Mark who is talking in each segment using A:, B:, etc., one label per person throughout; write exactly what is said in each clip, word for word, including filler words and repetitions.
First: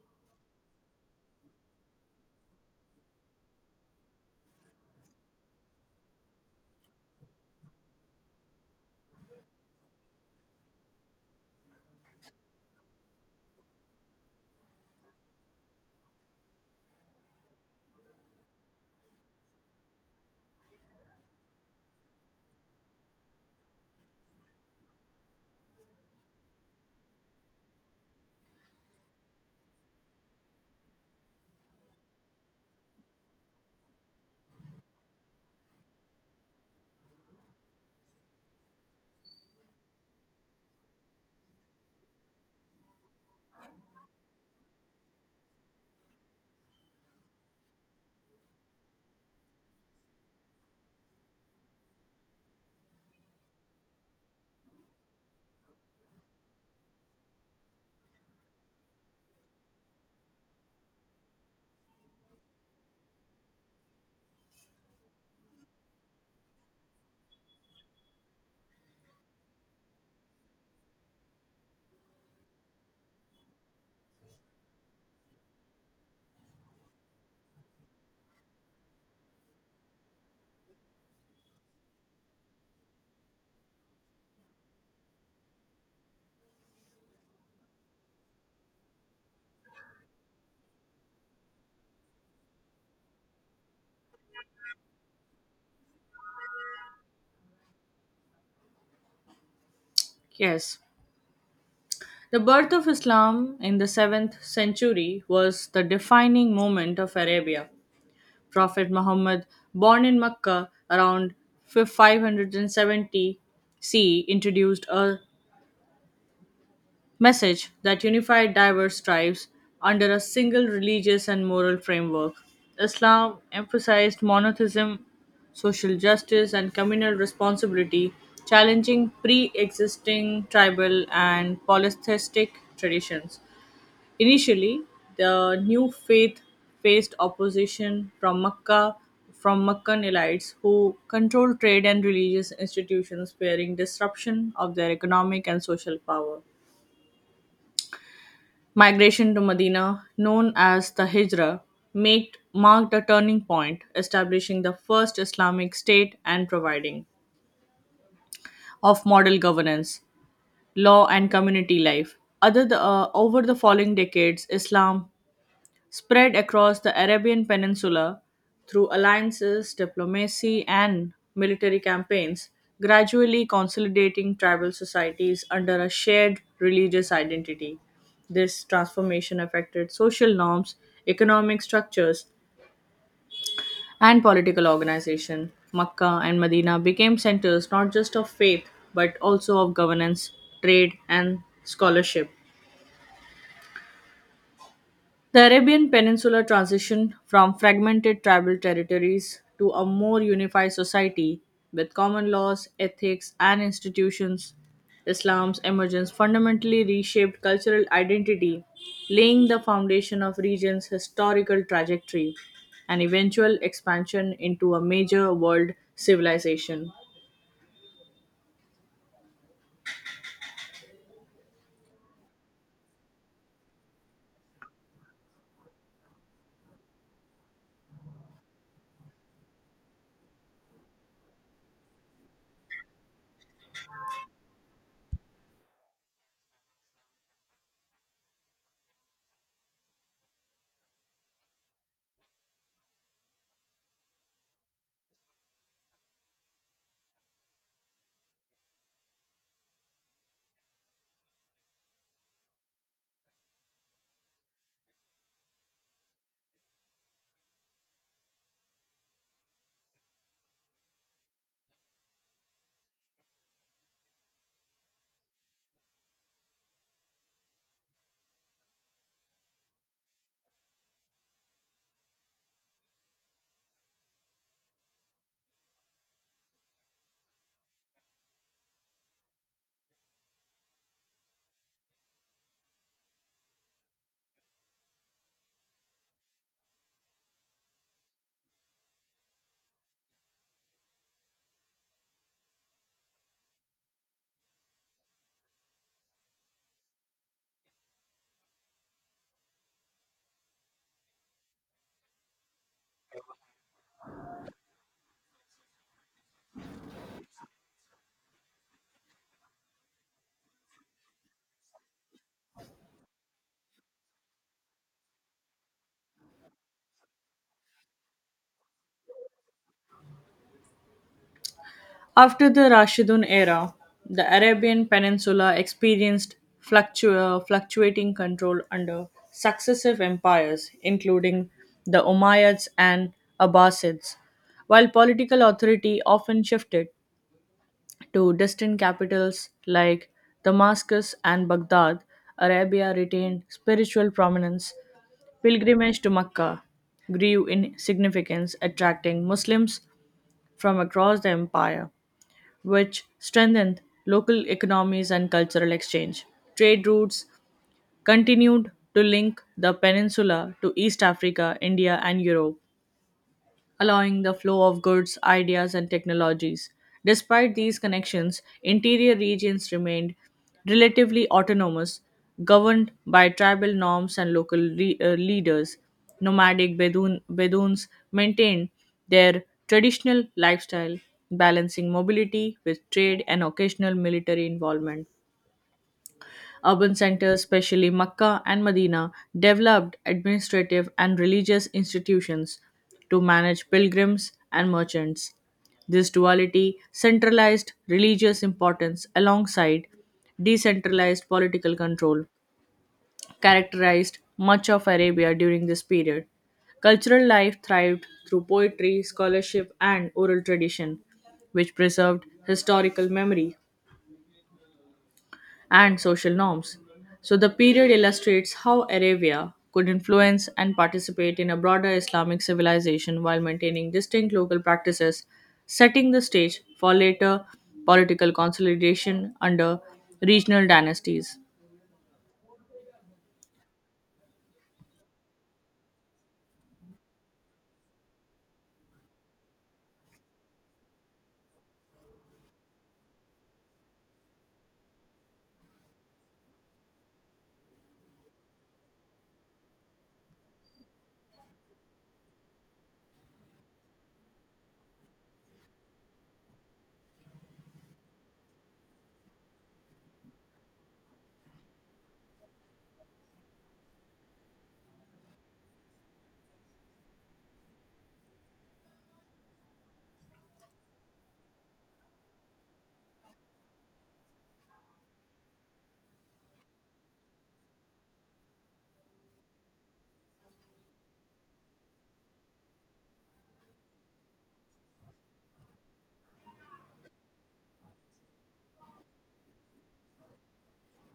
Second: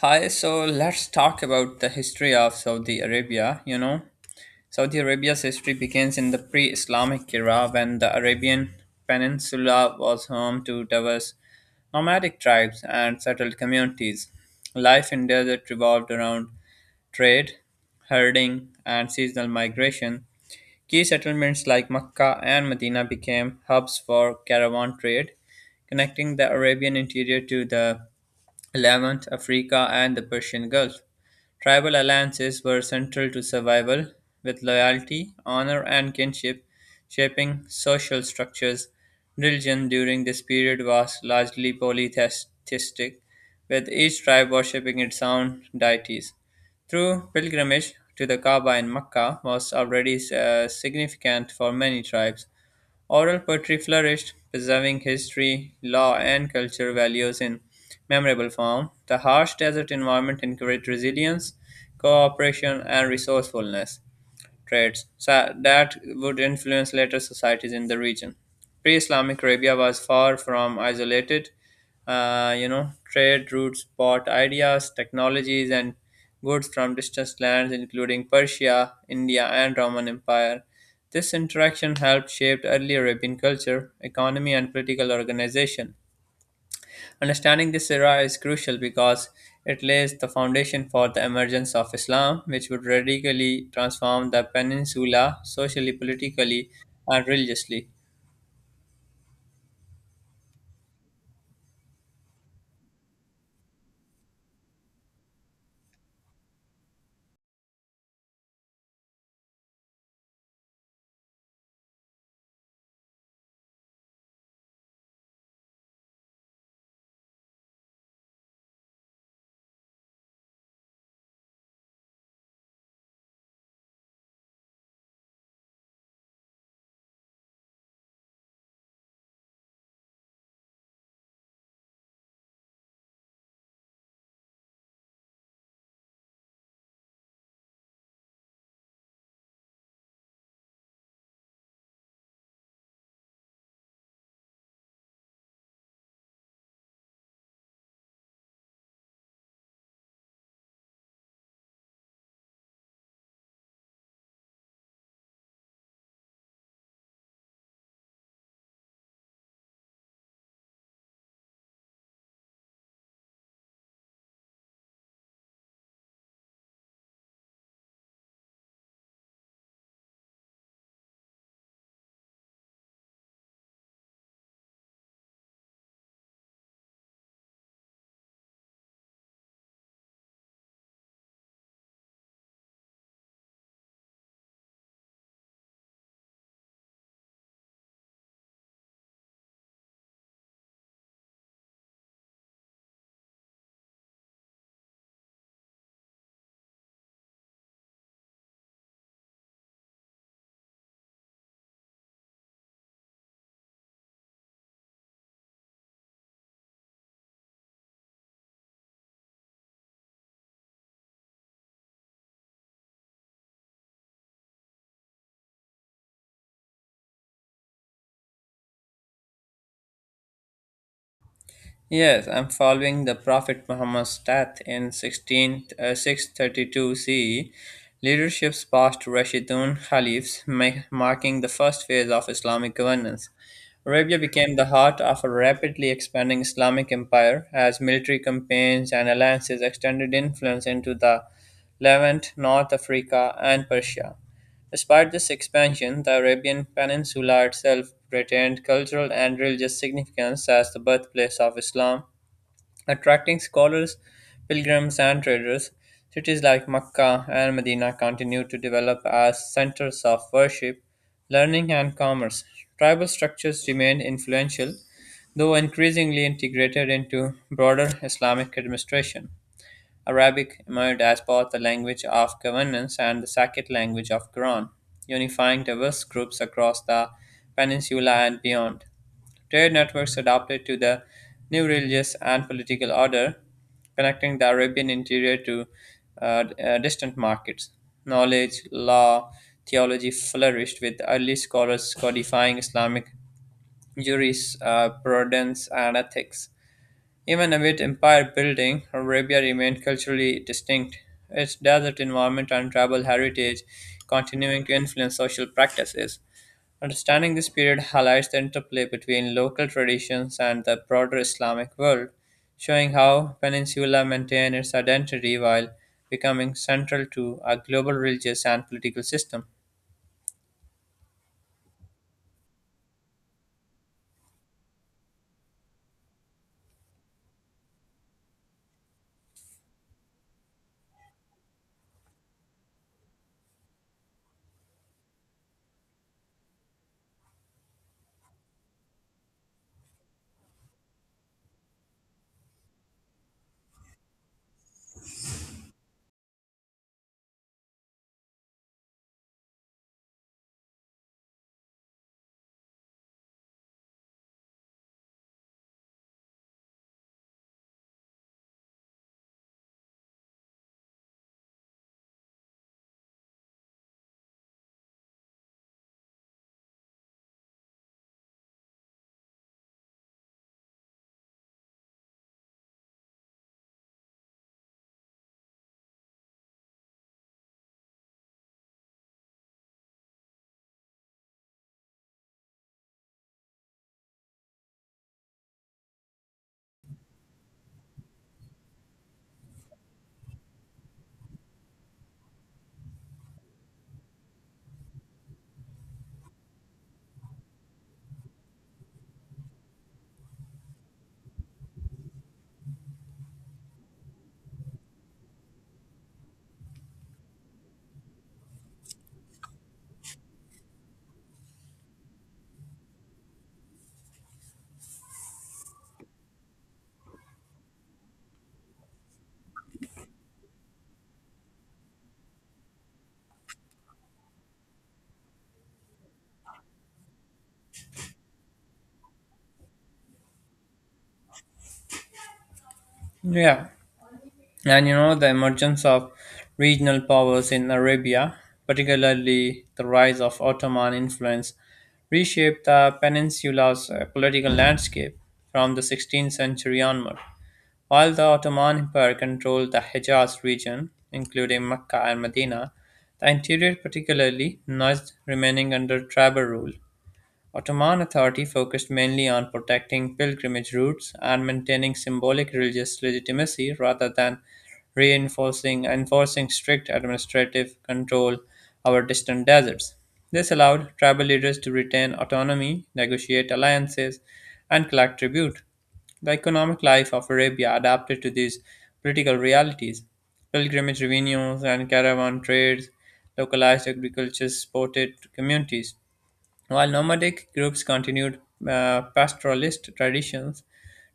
A: Hi, so let's talk about the history of Saudi Arabia. You know, Saudi Arabia's history begins in the pre Islamic era when the Arabian Peninsula was home to diverse nomadic tribes and settled communities. Life in desert revolved around trade, herding, and seasonal migration. Key settlements like Mecca and Medina became hubs for caravan trade, connecting the Arabian interior to the Levant, Africa, and the Persian Gulf. Tribal alliances were central to survival, with loyalty, honor, and kinship shaping social structures. Religion during this period was largely polytheistic, with each tribe worshipping its own deities. Through pilgrimage to the Kaaba in Mecca was already uh, significant for many tribes. Oral poetry flourished, preserving history, law, and culture values in memorable form. The harsh desert environment encouraged resilience, cooperation, and resourcefulness traits sa- that would influence later societies in the region. Pre Islamic Arabia was far from isolated. Uh, you know, trade routes brought ideas, technologies, and goods from distant lands, including Persia, India, and Roman Empire. This interaction helped shape early Arabian culture, economy, and political organization. Understanding this era is crucial because it lays the foundation for the emergence of Islam, which would radically transform the peninsula socially, politically, and religiously.
B: Yes. The birth of Islam in the seventh century was the defining moment of Arabia. Prophet Muhammad, born in Mecca around five hundred seventy C E, introduced a message that unified diverse tribes under a single religious and moral framework. Islam emphasized monotheism, social justice, and communal responsibility, challenging pre existing tribal and polytheistic traditions. Initially, the new faith faced opposition from Makkah from Makkan elites who controlled trade and religious institutions, fearing disruption of their economic and social power. Migration to Medina, known as the Hijra, made, marked a turning point, establishing the first Islamic state and providing of model governance, law, and community life. Other the, uh, over the following decades, Islam spread across the Arabian Peninsula through alliances, diplomacy, and military campaigns, gradually consolidating tribal societies under a shared religious identity. This transformation affected social norms, economic structures, and political organization. Makkah and Medina became centers not just of faith but also of governance, trade, and scholarship. The Arabian Peninsula transitioned from fragmented tribal territories to a more unified society with common laws, ethics, and institutions. Islam's emergence fundamentally reshaped cultural identity, laying the foundation of region's historical trajectory and eventual expansion into a major world civilization.
A: Yes, I'm following the Prophet Muhammad's death in 16, uh, six thirty-two C E. Leaderships passed to Rashidun Caliphs, ma- marking the first phase of Islamic governance. Arabia became the heart of a rapidly expanding Islamic empire as military campaigns and alliances extended influence into the Levant, North Africa, and Persia. Despite this expansion, the Arabian Peninsula itself retained cultural and religious significance as the birthplace of Islam, attracting scholars, pilgrims, and traders. Cities like Mecca and Medina continued to develop as centers of worship, learning, and commerce. Tribal structures remained influential, though increasingly integrated into broader Islamic administration. Arabic emerged as both the language of governance and the Sakit language of Quran, unifying diverse groups across the peninsula and beyond. Trade networks adapted to the new religious and political order, connecting the Arabian interior to uh, uh, distant markets. Knowledge, law, theology flourished with early scholars codifying Islamic jurisprudence and ethics. Even with empire building, Arabia remained culturally distinct, its desert environment and tribal heritage continuing to influence social practices. Understanding this period highlights the interplay between local traditions and the broader Islamic world, showing how Peninsula maintained its identity while becoming central to a global religious and political system.
B: After the Rashidun era, the Arabian Peninsula experienced fluctu- fluctuating control under successive empires, including the Umayyads and Abbasids, while political authority often shifted to distant capitals like Damascus and Baghdad. Arabia retained spiritual prominence. Pilgrimage to Mecca grew in significance, attracting Muslims from across the empire which strengthened local economies and cultural exchange. Trade routes continued to link the peninsula to East Africa, India, and Europe allowing the flow of goods, ideas, and technologies. Despite these connections, interior regions remained relatively autonomous, governed by tribal norms and local re- uh, leaders. Nomadic Bedouin- Bedouins maintained their traditional lifestyle, balancing mobility with trade and occasional military involvement. Urban centers, especially Mecca and Medina, developed administrative and religious institutions to manage pilgrims and merchants. This duality centralized religious importance alongside decentralized political control characterized much of Arabia during this period. Cultural life thrived through poetry, scholarship, and oral tradition, which preserved historical memory and social norms. So the period illustrates how Arabia could influence and participate in a broader Islamic civilization while maintaining distinct local practices, setting the stage for later political consolidation under regional dynasties.
A: Yeah, and you know, the emergence of regional powers in Arabia, particularly the rise of Ottoman influence, reshaped the peninsula's uh, political landscape from the sixteenth century onward. While the Ottoman Empire controlled the Hejaz region, including Mecca and Medina, the interior particularly nudged remaining under tribal rule. Ottoman authority focused mainly on protecting pilgrimage routes and maintaining symbolic religious legitimacy rather than reinforcing enforcing strict administrative control over distant deserts. This allowed tribal leaders to retain autonomy, negotiate alliances, and collect tribute. The economic life of Arabia adapted to these political realities. Pilgrimage revenues and caravan trades localized agriculture supported communities. While nomadic groups continued uh, pastoralist traditions,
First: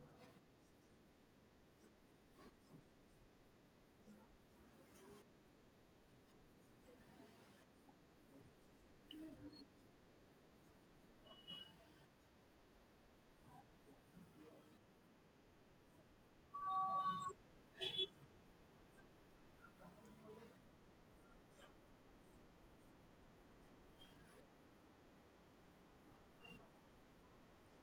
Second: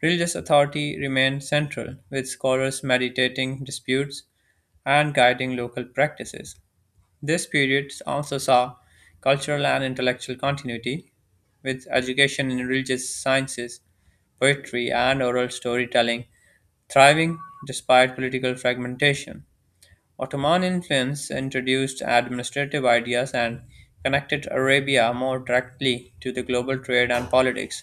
A: religious authority remained central, with scholars meditating disputes and guiding local practices. This period also saw cultural and intellectual continuity, with education in religious sciences, poetry, and oral storytelling thriving despite political fragmentation. Ottoman influence introduced administrative ideas and connected Arabia more directly to the global trade and politics,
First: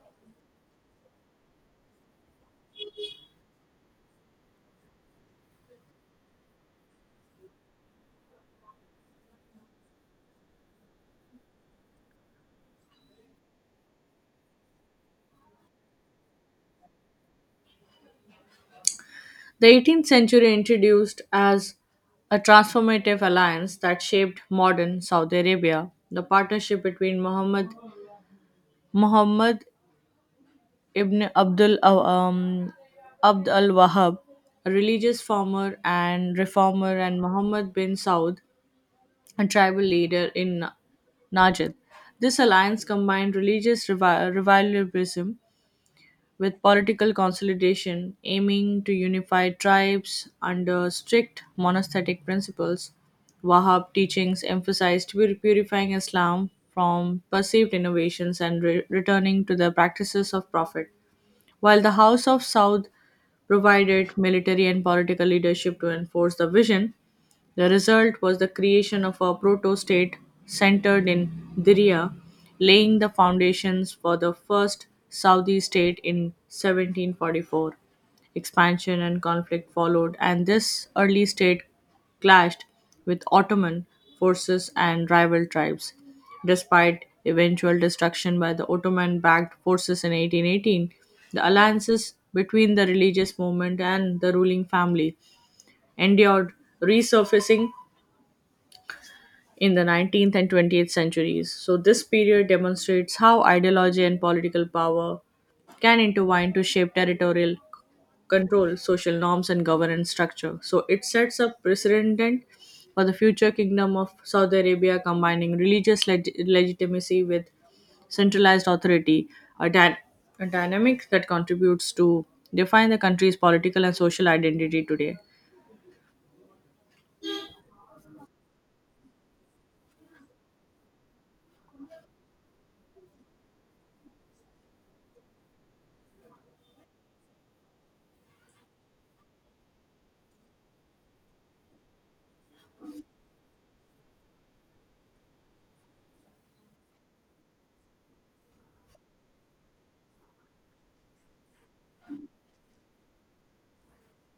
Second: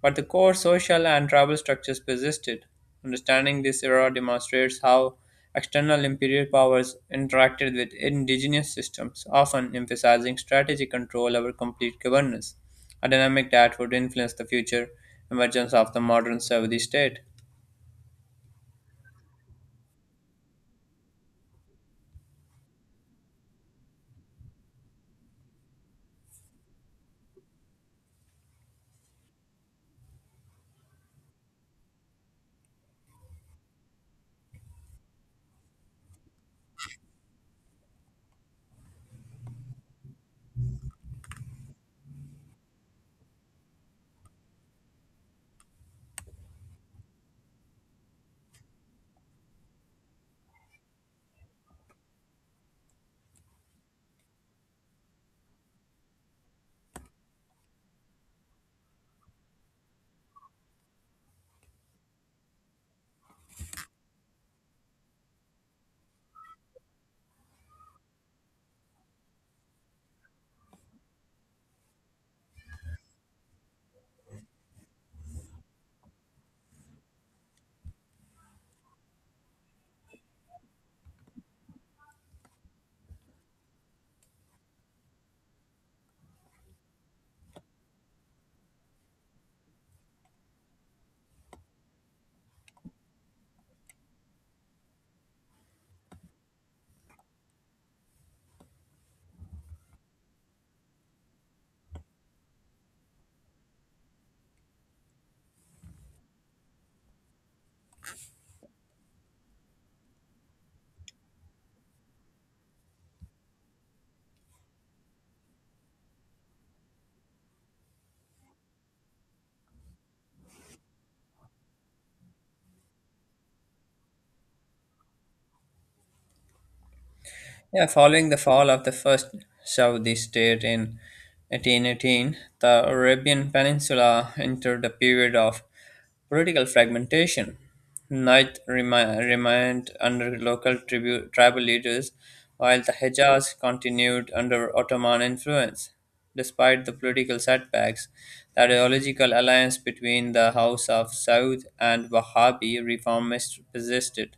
A: but the core social and tribal structures persisted. Understanding this era demonstrates how external imperial powers interacted with indigenous systems, often emphasizing strategic control over complete governance, a dynamic that would influence the future emergence of the modern Saudi state.
B: The eighteenth century introduced as a transformative alliance that shaped modern Saudi Arabia. The partnership between Muhammad Muhammad Ibn Abdul uh, um, Abd al Wahhab, a religious farmer and reformer, and Muhammad bin Saud, a tribal leader in Najd. This alliance combined religious revi- revivalism with political consolidation, aiming to unify tribes under strict monastic principles. Wahhab teachings emphasized pur- purifying Islam from perceived innovations and re- returning to the practices of Prophet. While the House of Saud provided military and political leadership to enforce the vision, the result was the creation of a proto state centered in Diriyah, laying the foundations for the first Saudi state in seventeen forty-four. Expansion and conflict followed, and this early state clashed with Ottoman forces and rival tribes. Despite eventual destruction by the Ottoman backed forces in eighteen eighteen, the alliances between the religious movement and the ruling family endured, resurfacing in the nineteenth and twentieth centuries. So, this period demonstrates how ideology and political power can intertwine to shape territorial control, social norms, and governance structure. So, it sets a precedent for the future kingdom of Saudi Arabia, combining religious leg- legitimacy with centralized authority, a, dy- a dynamic that contributes to define the country's political and social identity today.
A: Yeah, following the fall of the first Saudi state in eighteen eighteen, the Arabian Peninsula entered a period of political fragmentation. Najd remi- remained under local tribu- tribal leaders, while the Hejaz continued under Ottoman influence. Despite the political setbacks, the ideological alliance between the House of Saud and Wahhabi reformists persisted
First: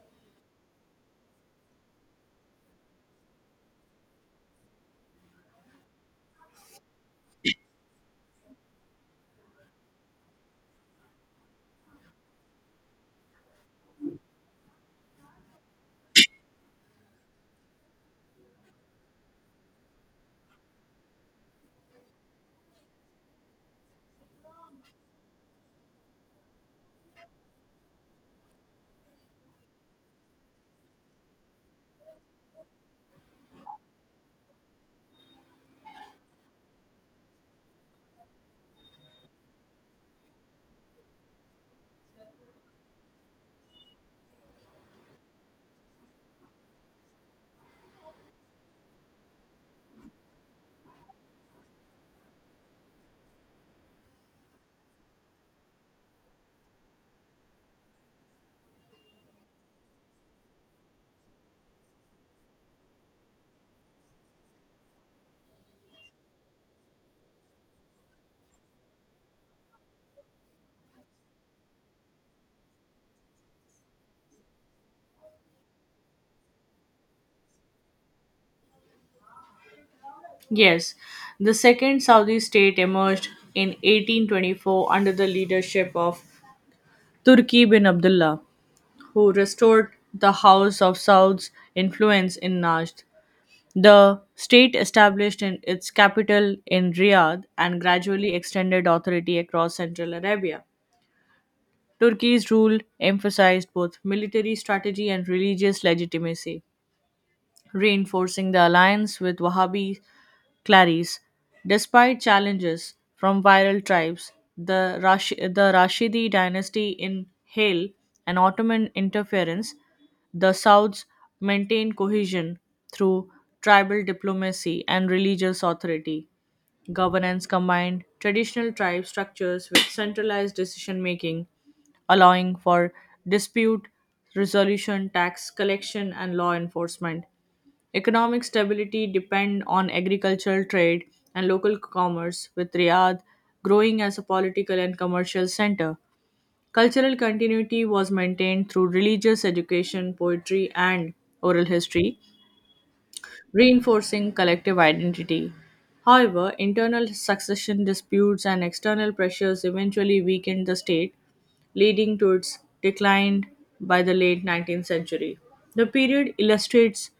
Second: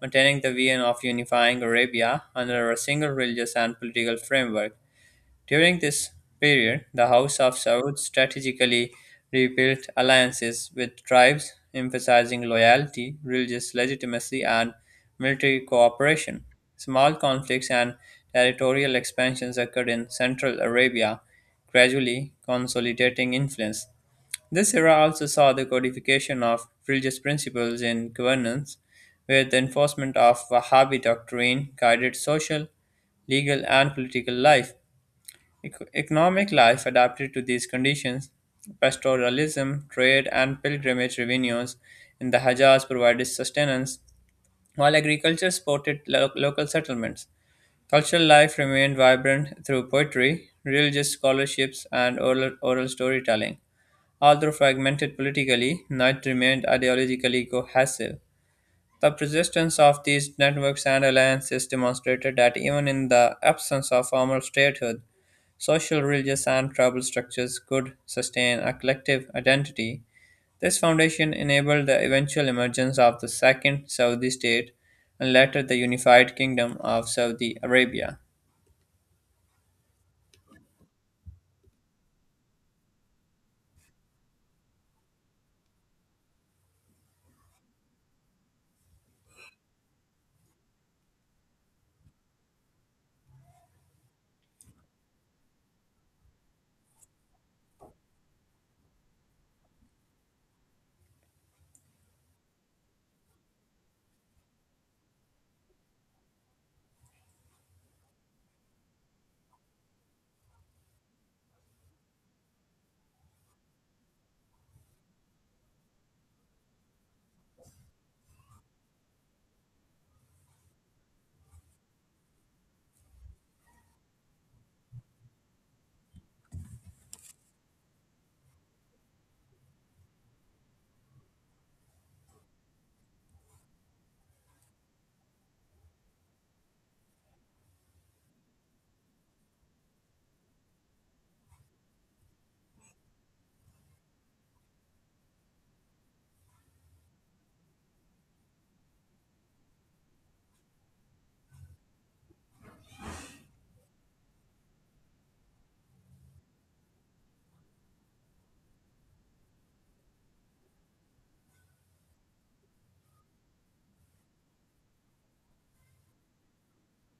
A: maintaining the vision of unifying Arabia under a single religious and political framework. During this period, the House of Saud strategically rebuilt alliances with tribes, emphasizing loyalty, religious legitimacy, and military cooperation. Small conflicts and territorial expansions occurred in Central Arabia, gradually consolidating influence. This era also saw the codification of religious principles in governance, where the enforcement of Wahhabi doctrine guided social, legal, and political life. Ec- economic life adapted to these conditions. Pastoralism, trade, and pilgrimage revenues in the Hejaz provided sustenance, while agriculture supported lo- local settlements. Cultural life remained vibrant through poetry, religious scholarships, and oral, oral storytelling. Although fragmented politically, Knight remained ideologically cohesive. The persistence of these networks and alliances demonstrated that even in the absence of formal statehood, social, religious, and tribal structures could sustain a collective identity. This foundation enabled the eventual emergence of the Second Saudi State and later the Unified Kingdom of Saudi Arabia.
B: Yes, the second Saudi state emerged in eighteen twenty-four under the leadership of Turki bin Abdullah, who restored the House of Saud's influence in Najd. The state established in its capital in Riyadh and gradually extended authority across Central Arabia. Turkey's rule emphasized both military strategy and religious legitimacy, reinforcing the alliance with Wahhabi Clarice. Despite challenges from viral tribes, the, Rash- the Rashidi dynasty in Hail and Ottoman interference, the Souths maintained cohesion through tribal diplomacy and religious authority. Governance combined traditional tribe structures with centralized decision making, allowing for dispute resolution, tax collection, and law enforcement. Economic stability depend on agricultural trade and local commerce, with Riyadh growing as a political and commercial center. Cultural continuity was maintained through religious education, poetry, and oral history, reinforcing collective identity. However, internal succession disputes and external pressures eventually weakened the state, leading to its decline by the late nineteenth century. The period illustrates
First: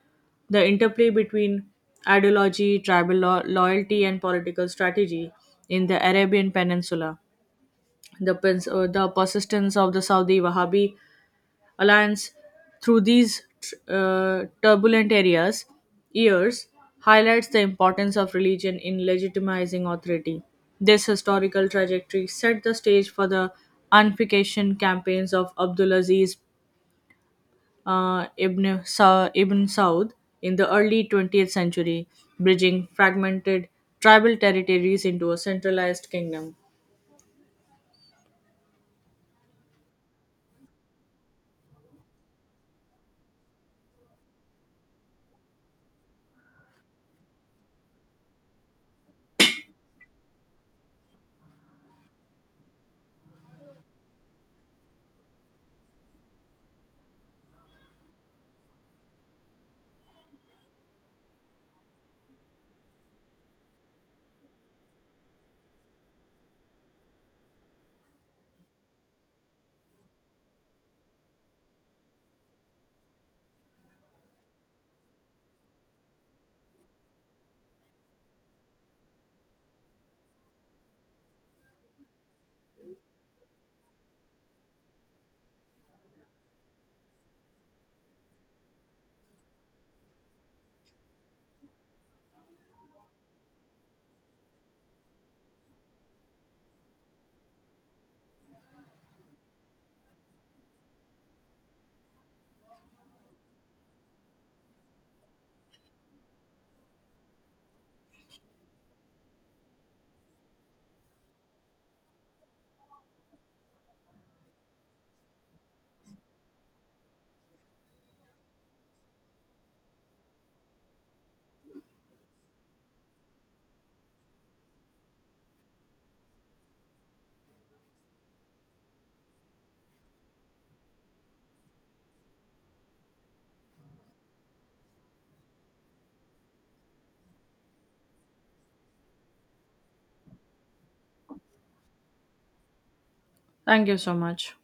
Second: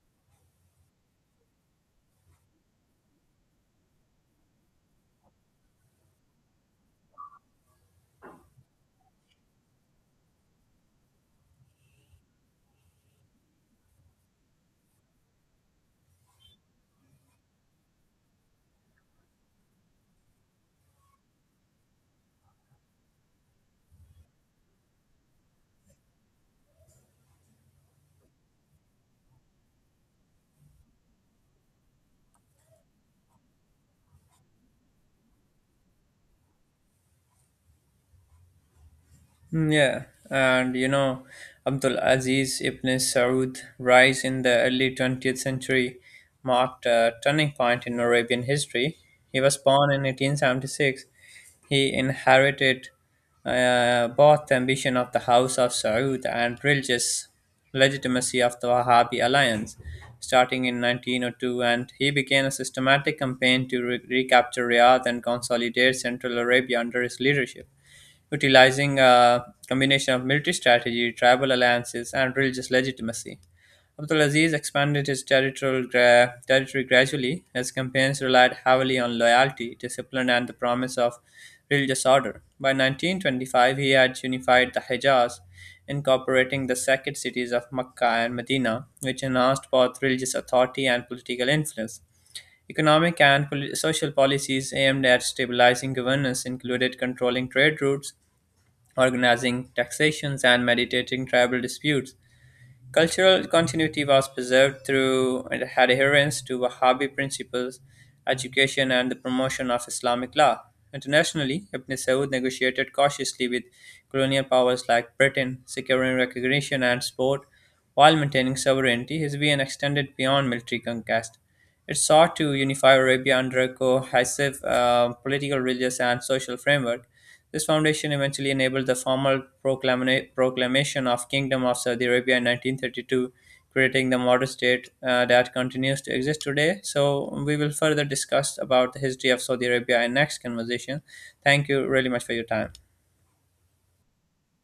B: the interplay between ideology, tribal lo- loyalty, and political strategy in the Arabian Peninsula. The, pens- uh, the persistence of the Saudi Wahhabi alliance through these uh, turbulent areas years highlights the importance of religion in legitimizing authority this historical trajectory set the stage for the unification campaigns of abdulaziz uh, ibn, Sa- ibn saud in the early twentieth century bridging fragmented tribal territories into a centralized kingdom.
A: Mm, yeah, and you know, Abdul Aziz ibn Saud rise in the early twentieth century marked a turning point in Arabian history. He was born in eighteen seventy-six. He inherited uh, both the ambition of the House of Saud and religious legitimacy of the Wahhabi alliance. Starting in nineteen oh two, and he began a systematic campaign to re- recapture Riyadh and consolidate Central Arabia under his leadership utilizing a combination of military strategy, tribal alliances, and religious legitimacy. Abdul Aziz expanded his territorial gra- territory gradually. His campaigns relied heavily on loyalty, discipline, and the promise of religious order. By nineteen twenty-five, he had unified the Hejaz, incorporating the sacred cities of Mecca and Medina, which enhanced both religious authority and political influence. Economic and poli- social policies aimed at stabilizing governance included controlling trade routes, organizing taxations and mediating tribal disputes. Cultural continuity was preserved through adherence to Wahhabi principles, education, and the promotion of Islamic law. Internationally, Ibn Saud negotiated cautiously with colonial powers like Britain, securing recognition and support while maintaining sovereignty. His vision extended beyond military conquest. It sought to unify Arabia under a cohesive uh, political, religious, and social framework. This foundation eventually enabled the formal proclamana- proclamation of Kingdom of Saudi Arabia in nineteen thirty-two, creating the modern state uh, that continues to exist today. So we will further discuss about the history of Saudi Arabia in next conversation. Thank you really much for your time.
B: Thank you so much.